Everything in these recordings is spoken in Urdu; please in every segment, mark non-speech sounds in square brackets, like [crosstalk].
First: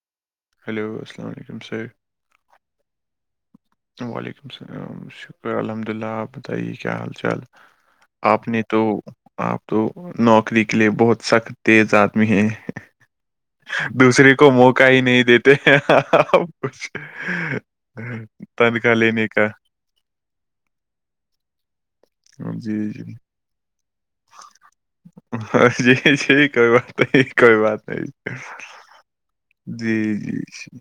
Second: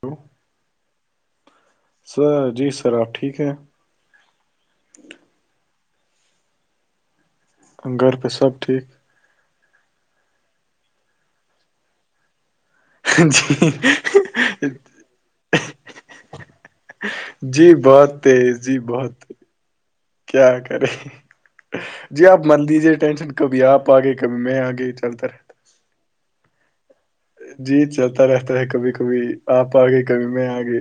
ہیلو ہیلو السلام علیکم سر سر جی سر آپ ٹھیک ہیں وعلیکم السلام شکر الحمد اللہ آپ بتائیے کیا حال چال گھر پہ آپ سب نے تو ٹھیک آپ تو نوکری کے لیے بہت سخت تیز آدمی ہیں جی دوسرے کو موقع ہی نہیں دیتے جی بہت تیز جی تنخواہ بہت لینے کا کیا کرے جی آپ من جی لیجے جی ٹینشن کبھی آپ آ گئے کبھی میں آگے چلتا رہتا ہاں جی جی کوئی بات نہیں کوئی بات جی نہیں چلتا رہتا ہے کبھی کبھی آپ جی آگے کبھی جی میں جی آگے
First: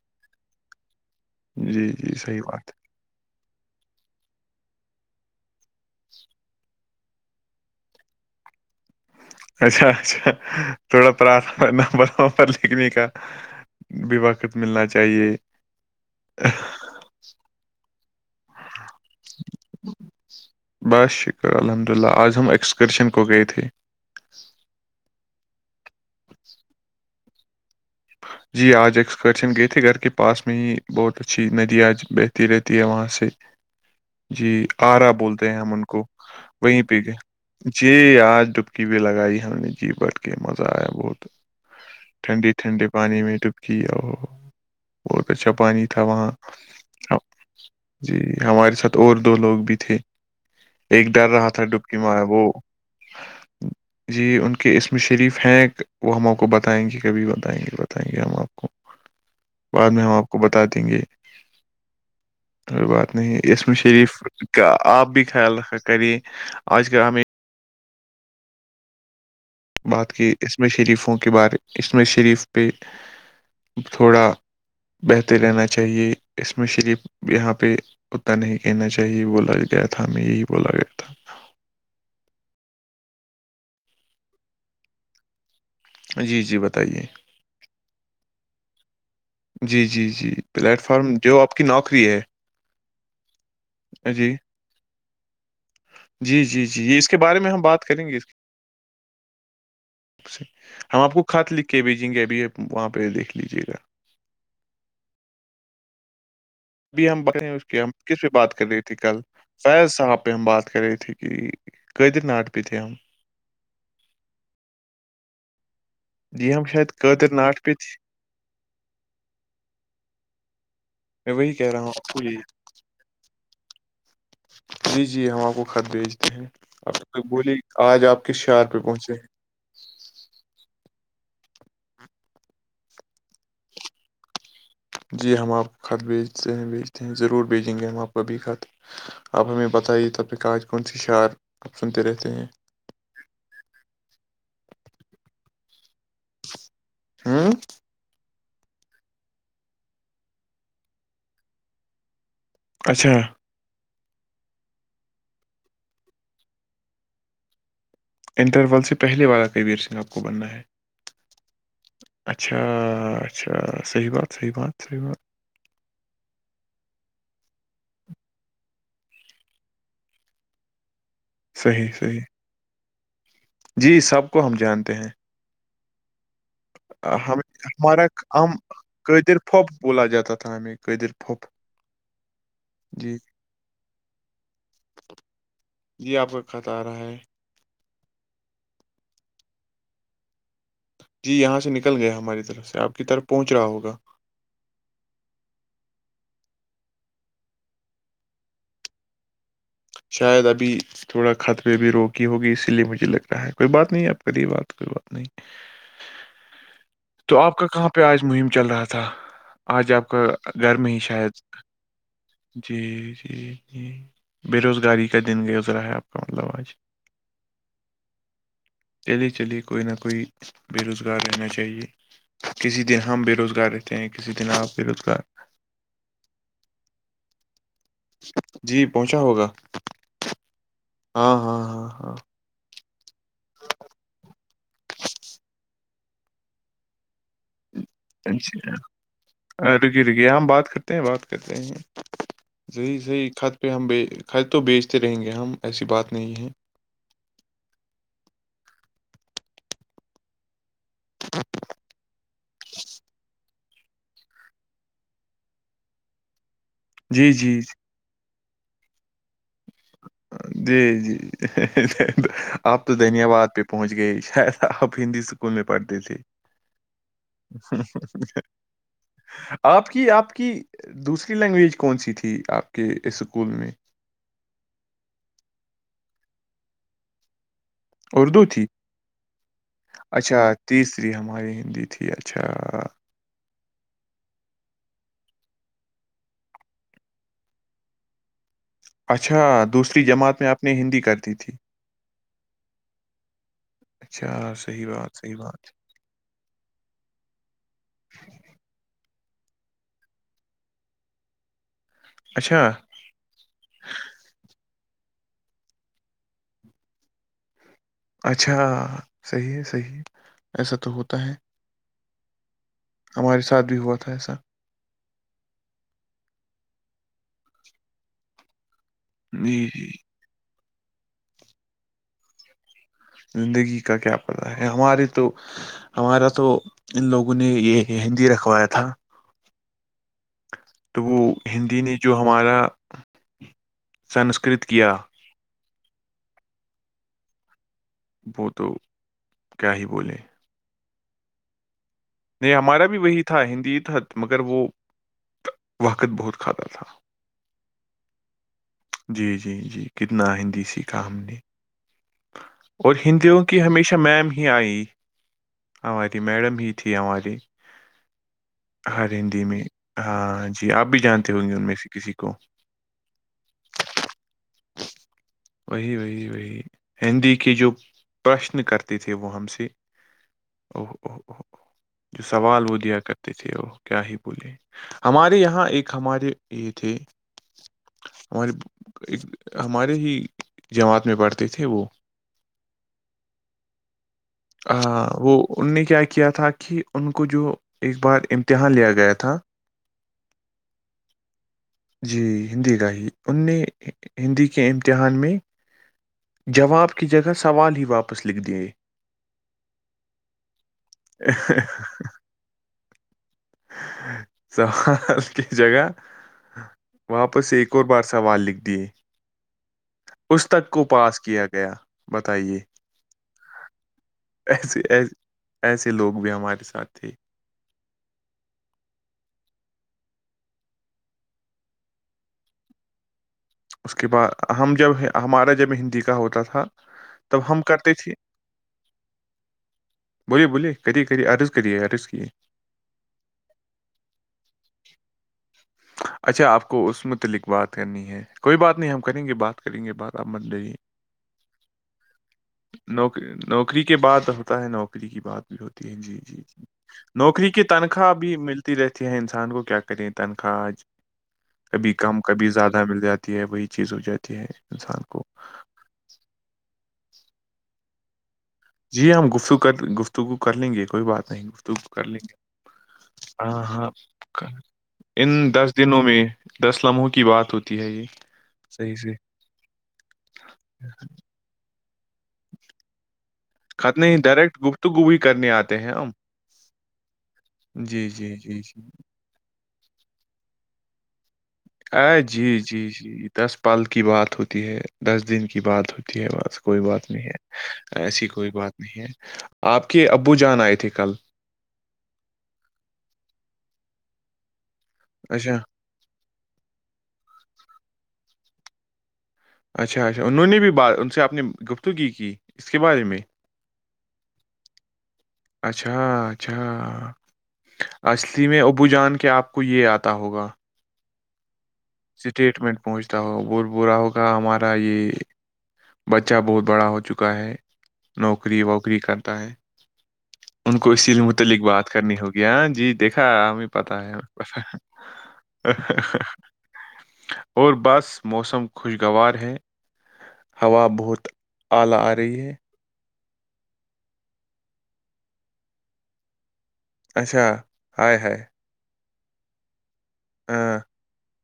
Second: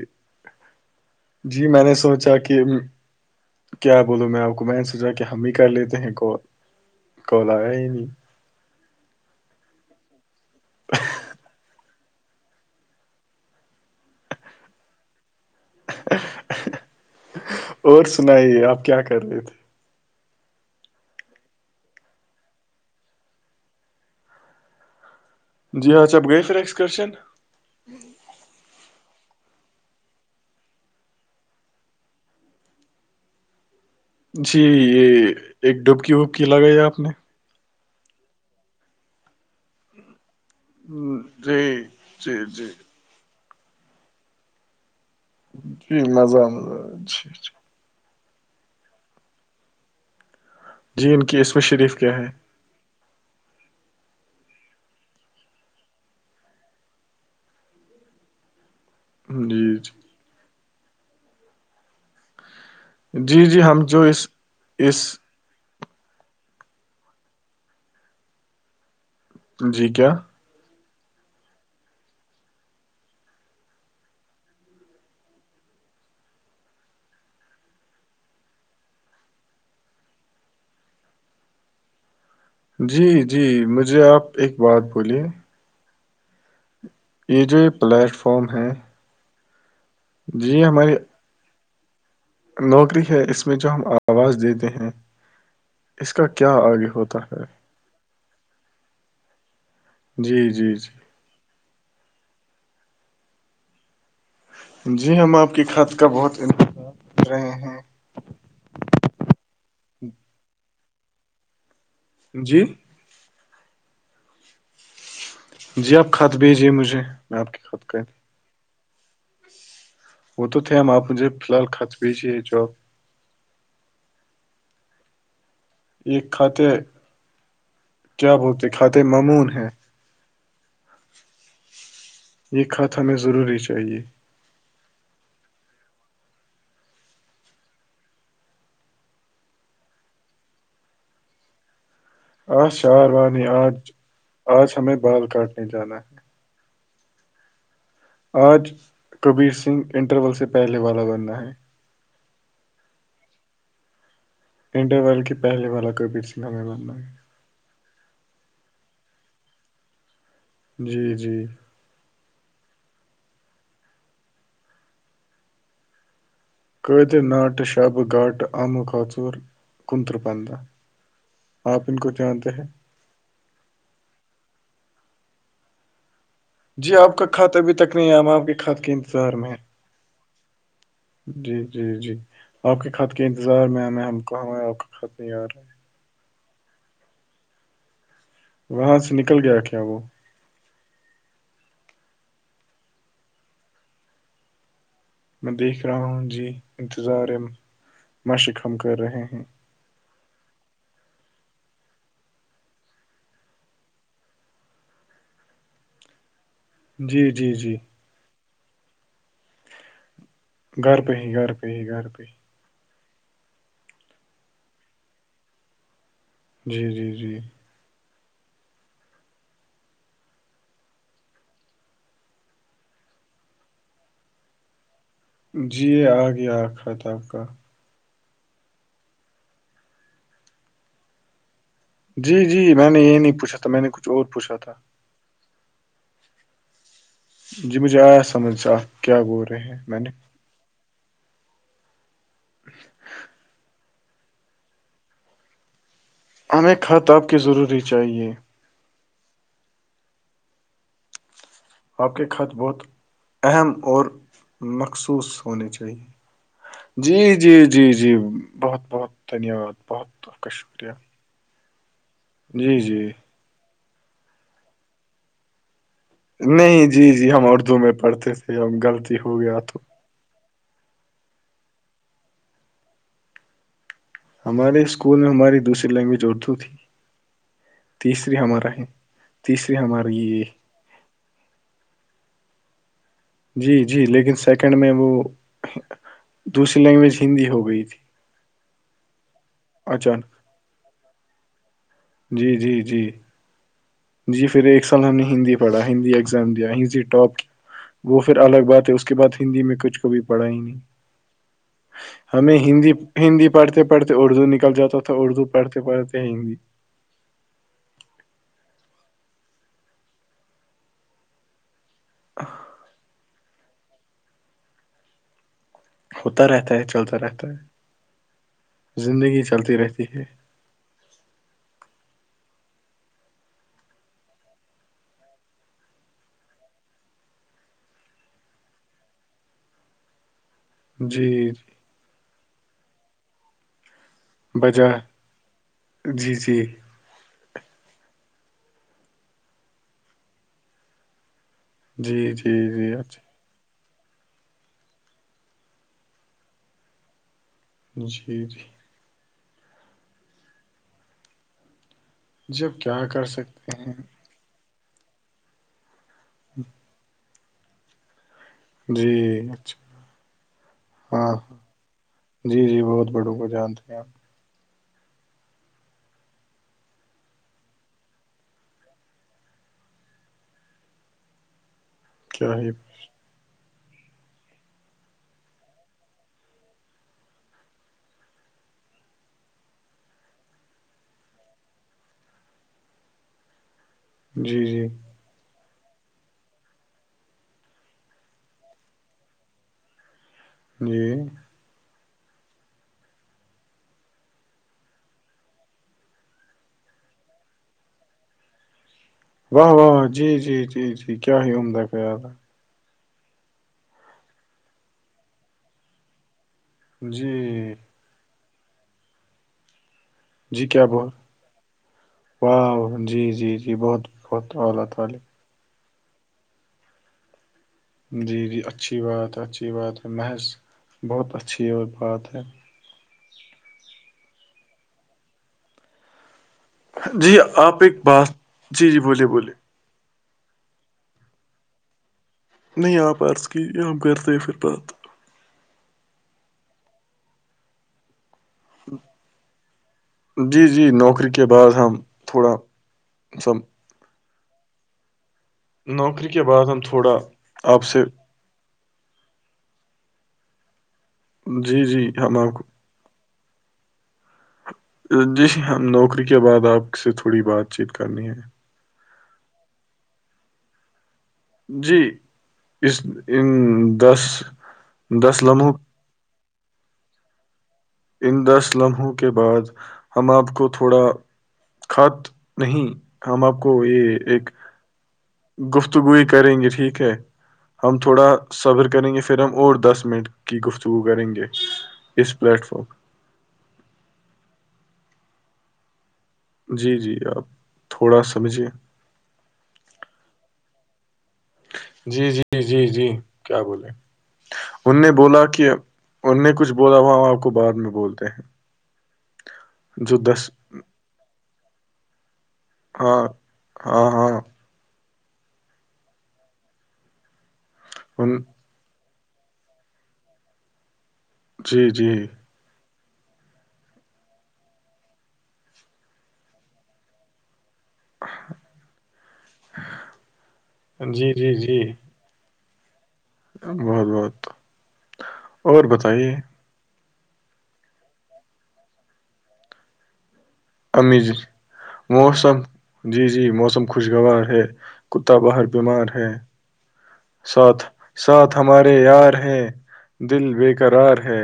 جی میں نے سوچا صحیح کہ بات ہے کیا بولو میں آپ کو میں نے سوچا کہ ہم ہی کر لیتے ہیں کال کال آیا ہی نہیں اچھا اچھا تھوڑا پرارھنا نمبر ومبر لکھنے کا ابھی وقت ملنا چاہیے اور سنائیے آپ کیا کر رہے تھے بس شکر الحمد اللہ آج ہم ایکسکرشن کو گئے تھے جی اج اپ گئے پھر ایکسکرشن جی آج ایکسکرشن گئے تھے گھر کے پاس میں ہی بہت اچھی ندی آج بہتی رہتی ہے وہاں سے جی آرا یہ بولتے ہیں ہم ایک ان کو ڈبکی وبکی لگائی وہیں آپ پہ نے گئے جی آج ڈبکی بھی لگائی ہم نے جی بٹ مزہ آیا بہت جی جی ٹھنڈے جی ٹھنڈے پانی میں ڈبکی او ہو ہو بہت اچھا پانی جی تھا وہاں مزہ مزہ جی جی جی ہمارے ساتھ اور دو لوگ بھی تھے ایک جی ان ڈر کی رہا اس میں تھا شریف ڈبکی کیا مار ہے وہ جی ان کے اسم شریف ہیں وہ ہم اپ کو بتائیں گے کبھی بتائیں گے بتائیں گے ہم آپ کو جی بعد جی میں ہم آپ کو بتا دیں گے کوئی بات نہیں جی جی اسم ہم جو شریف اس کا اس آپ بھی خیال رکھا کرے آج کل ہمیں جی کیا بات کی اسم شریفوں کے بارے اسم شریف پہ تھوڑا بہتے رہنا چاہیے اسم شریف یہاں پہ اتنا نہیں کہنا چاہیے بولا گیا تھا ہمیں یہی بولا گیا تھا جی جی مجھے آپ ایک بات بولیے جی جی بتائیے یہ جو یہ پلیٹ فارم ہے جی جی جی یہ پلیٹ ہماری فارم جو آپ کی نوکری ہے نوکری ہے اس میں جو ہم آواز جی دیتے ہیں اس کا جی کیا جی جی آگے یہ اس کے ہوتا بارے ہے میں ہم بات کریں گے اس کی سے جی جی ہم جی آپ کو خط لکھ کے بھیجیں گے ابھی وہاں پہ دیکھ لیجیے گا جی ہم آپ کے خط کا بہت بی ہم کر ب کیا رہے ہیں [unintelligible] کس پہ بات کر رہی تھی کل فیض صاحب پہ ہم بات کر رہے تھے کہ قیدر ناٹ پہ جی تھ ہم [unintelligible] جی آپ خط جی ہم بھیجیے شاید مجھے قیدر میں آپ کی ناٹ پہ خط تھے کہہ د وہ تو تھے ہم آپ مجھے میں فی وہی الحال کہہ رہا ہوں کچ آپ کو بھیجیے یہ جو آپ جی جی ہم آپ کو خط یہ بھیجتے ہیں کھاتے اب بولیے آج آپ کس شہر پہ پہنچے ہیں کوون ہے یہ کھات ہمیں ضروری چاہیے جی ہم آپ کو خط بیچتے ہیں بیچتے ہیں ضرور بھیجیں گے ہم آپ کابھی خط آپ ہمیں بتائیے تب پہ کہ کون سی شعر اب سنتے رہتے ہیں آ شہاروانی آج آج ہمیں بال کاٹنے جانا ہے ہوں آج کبیر سنگھ انٹرول سے پہلے والا بننا ہے اچھا انٹر ورلڈ کے پہے والا کبیر سنگا ہمیں بننا انٹرول سے پہلے والا کبیر سنگھ آپ کو بننا ہے جی جی اچھا اچھا صحیح بات صحیح بات صحیح بات قیدر ناٹہ شاب گھاٹہ آمہ کاچور کنترہ پندہ آپ صحیح ان کو صحیح جانتے ہیں [unintelligible] جی سب کو ہم جانتے ہیں جی آپ کا ہم کھات ابھی تک ہمارا نہیں آ آپ کے ہم کھاد کے انتظار قیدر میں پھوپ بولا جاتا تھا ہمیں قیدر پھوپ جی جی جی آپ کے خھط جی کے انتظار میں ہمیں ہم کو ہمیں آپ کے خط نہیں آ رہا ہے جی آپ کا خات آ رہا ہے [unintelligible] وہاں سے نکل گیا کیا وہ جی یہاں سے نکل گیا ہماری طرف سے آپ کی طرف پہنچ رہا ہوگا میں دیکھ رہا ہوں جی انتظار مشق ہم کر رہے ہیں شاید ابھی تھوڑا خت پے بھی روکی ہوگی اسی لیے مجھے لگ رہا ہے کوئی بات نہیں آپ کری بات کوئی بات نہیں [inaudible] [inaudible] تو جی آپ کا جی کہاں پہ آج مہم چل رہا تھا آج آپ کا گرمی ہی گھر پہ شاید گھر پہ ہی گھر پہ ہی [unintelligible] جی جی جی بے روزگاری کا دن گزرا ہے اب کالواج [inaudible] جی جی جی [inaudible] [inaudible] چلے چلیے کوئی نہ کوئی بےرزگار رہنا چاہیے کسی دن ہم بے روزگار رہتے ہیں کسی دن آپ بے روزگار جی یہ آ گیاکھھا تھا آپ کا جی پہنچا ہوگا ہاں ہاں ہاں ہاں جی جی میں نے یہ نہیں پوچھا تھا میں نے کچھ اور پوچھا تھا جی مجھے آیا سمجھ آپ کیا بول رہے اچھا ہیں میں رکی نے رکی ہم بات کرتے بات کرتے ہیں صحیح صحیح خط پہ ہم ب خط تو بیچتے رہیں گے ہم ایسی بات نہیں ہے ہمیں کھطاب کی ضروری چاہیے ہ [inaudible] [inaudible] آپ کے کھط بہت اہم اور مخصوص ہونے چاہیے جی جی جی جی بہت بہت دھنیہ واد بہت آپ کا جی شکریہ جی جی آپ تو جی دھنیہ واد پ پہنچ گئی شاید آپ ہندی اسکول میں پڑھتے تھے نہیں جی جی ہم اردو میں پڑھتے تھے ہم غلطی ہو گیا تو آپ کی آپ کی دوسری لینگویج کون سی تھی آپ کے اس اسکول میں ہمارے اسکول میں ہماری دوسری لینگویج اردو تھی تیسری اردو تھی ہمارا ہے تیسری ہماریے یہ اچھا تیسری ہماری ہندی تھی اچھا جی جی لیکن سیکنڈ میں وہ دوسری لینگویج ہندی ہو گئی تھی اچھا دوسری اچانک جماعت میں آپ نے ہندی کر دی تھی جی جی جی جی اچھا پھر ایک صحیح سال ہم بات نے صحیح ہندی بات پڑھا ہندی ایگزام دیا ہی ٹاپ وہ پھر الگ بات ہے اس کے بعد ہندی میں کچھ کو بھی پڑھا ہی نہیں ہمیں اچھا ہندی ہندی پڑھتے پڑھتے اردو نکل جاتا تھا اردو پڑھتے پڑھتے ہندی اچھا صحیح ہے صحیح ہے ایسا تو ہوتا ہے ا تہارے ساتھ بھی ہوا تھا ایسا ہوتا رہتا ہے چلتا رہتا ہے زندگی جی چلتی جی رہتی ہے زندگی کا کیا پتا ہے ہمارے تو ہمارا تو ان لوگوں نے یہ ہندی رکھوایا تھا تو وہ جی ہندی نے جو ہمارا سنسکرت بجا کیا جی جی وہ تو کیا ہی بولے جی نہیں جی ہمارا جی بھی اچھا وہی تھا ہندی تت مگر وہ وقت بہت کھاتا تھا جشید جی جی جی کتنا ہندی سیکھا ہم نے جی اب اور کیا کر ہندیوں کی سکتے ہیں ہمیشہ میم ہی آئی ہماری میڈم ہی ت ہم ہماری ہاں جی ہر ہندی میں اچھا ہاں جی آپ بھی ہاں جانتے ہوں گے ہاں ان میں سے کسی کو جی جی بہت بڑوں کو جانتے ہیں آپ [unintelligible] وہی وہی وہی ہندی کے جو پرشن کرتے تھے وہ ہم سے او جو کیا سوال ہی وہ دیا کر تھے وہ کیا ہی بولے ہمارے یہاں ایک ہمارے یہ تھے ہمارے ہمارے ہی جماعت میں پڑھتے تھے وہ ہاں ہاں وہ ان نے کیا کیا کیا تھا کہ ان کو جو ایک بار امتحان لیا گیا تھا جی جی ہندی گاہی ان نے ہندی کے امتحان میں جواب کی جگہ سوال ہی واپس لکھ دے واہ واہاہ جی جی جی جی ا کیا ہی عمدہ خیال ساز کی جگہ ہے واپس جی ایک اور بار سوال لکھ دیے اس جی تک کیا کو ب پاس کیا گیا بتائیے واہ جی جی جی بہت بہت ایسے الہ ایسے تعالی ایسے لوگ بھی ہمارے ساتھ تھے جی جی اچھی بات ہے اچھی بات ہے محض بہت اچھی اور بات ہے اس کے بعد ہم جب ہمارا جب ہندی کا ہوتا تھا جی تب ہم آپ کرتے ایک تھے بات جی جی بولیے بولیے بولیے بولیے کرریے کرریھی عرض کریے عرض کییے نہیں آپ عرض کی آپ گھر تھے پھر بات اچھا اپ کو اس متعلق بات کرنی ہے کوئی بات نہیں ہم کریں گے بات کریں گے بات آپ مت ڈے جی جی نوکری کے بعد ہم تھوڑا نوک سب نوکری کے بع ہوتا ہے نوکری کی بات ہوتی ہے جی نوکری جی کے جی بعد ہم تھوڑا نوکری کی آپ سے تنخواہ بھی مل تی رہتی ہے انسان کو کیا کریں تنخواہ جی کبھی جی کم ہم کبھی آپ زیادہ مل جاتی ی ہے وہی چیز ہو جاتی ہے انسان کو جی ہم نوکری کے بعد آپ سے تھوڑی بات چیت کرنی ہے جی ہم گفتگ کر گفتگو کر لیں گے کوئی بات نہیں گفتگو جی کر لیں اس گے ہاں ہاں دس ان دس دنوں میں دس لمحوں کی بات ہوتی ہے یہ ان دس صحیح لمحوں سے کے بعد ہم آپ کو تھوڑا خط نہیں ہم آپ کو یہ ایک گپتگو بھی کرنے آتے ہیں ہم گفتگوئی کریں گے ٹھیک ہے ہم جی تھوڑا جی جی جی صبر کریں گے پھر ہم اور دس منٹ کی گفتگو کریں گے ا اس جی پلیٹ جی فارم جی دس پل کی بات ہوتی ہے دس دن کی بات ہوتی ہے وہاں کوئی جی بات جی نہیں آپ ہے تھوڑا ایسی کوئی سمجھیے بات نہیں ہے آپ کے ابو جان آئے تھے کل جی جی جی جی کیا بولے ان نے بولا اچھا کہ ان نے کچھ بولا وہ ہم آپ کو بعد میں بولتے ہیں اچھا جو اچھا انہوں دس نے بھی بات ان سے اپنی گفتگی کی اس کے بارے میں ہاں ہاں ہاں اچھا اچھا ان اصلی میں ابو جان کے آپ کو یہ آتا ہوگا جی جی اسٹیٹمنٹ پہنچتا ہو بر برا ہوگا ہمارا یہ بچہ بہت بڑا ہو چکا ہے نوکری ووکری کرتا ہے ان کو اسی جی جی متعلق جی بات کرنی ہوگی گیان جی دیکھا ہمیں پتا بہت ہے ہمیں بہت پتا ہے اور بتائیے اور بس موسم خوشگوار ہے ہوا بہت امزد اعلی آ رہی ہے مسم [unintelligible] جی جی موسم خوشگوار ہے کتا باہر بیمار ہے اچھا ساتھ ہائے ہائے ساتھ ہمارے یار ہیں دل بےیکرار ہے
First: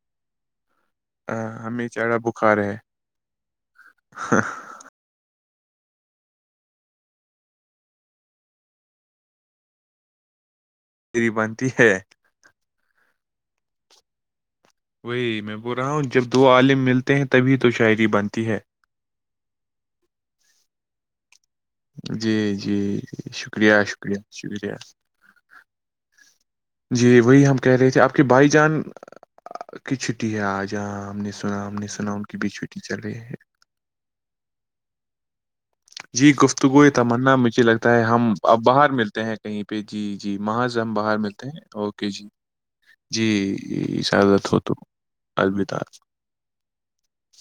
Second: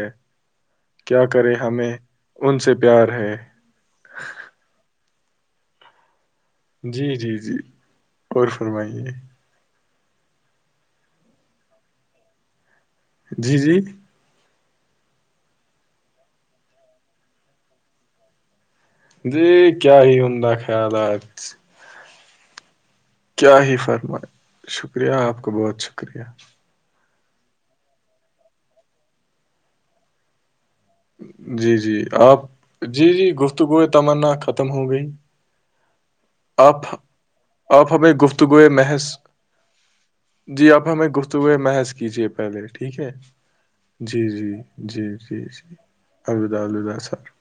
کیا ا کرے ہمیں چارا بخار ان سے ہے پیار ہے جی جی جی اور فرمائیے تری بنتی ہے جی جی وہی میں بول رہا ہوں جب دو عالم ملتے ہیں تبھی تو شاعری بنتی ہے جی کیا ہی انہ خیال آج جی جیی کیا ہی فرمائے شکریہ آپ کا بہت شکریہ جی وہی ہم کہہ رہے تھے آپ کی بائی جان کی چھٹی ہے آج جاں آ ہم نے سنا ہم نے سنا ان کی بھی چھوٹی چل رہی ہے تو گوئے تمنا ختم ہو گئی جی آپ گفتگو تمنا مجھے آپ لگتا ہے ہمیں ہم اب گفتگو باہر محض ملتے ہیں کہیں پہ جی جی محض آپ ہم ہمیں باہر گفت ملتے ہوئے ہیں محض اوکے جی کیجیے پہلے ٹھیک ہے جی جی جی اجازت ہو تو جی جی جی الوداع الد الدا سر [unintelligible]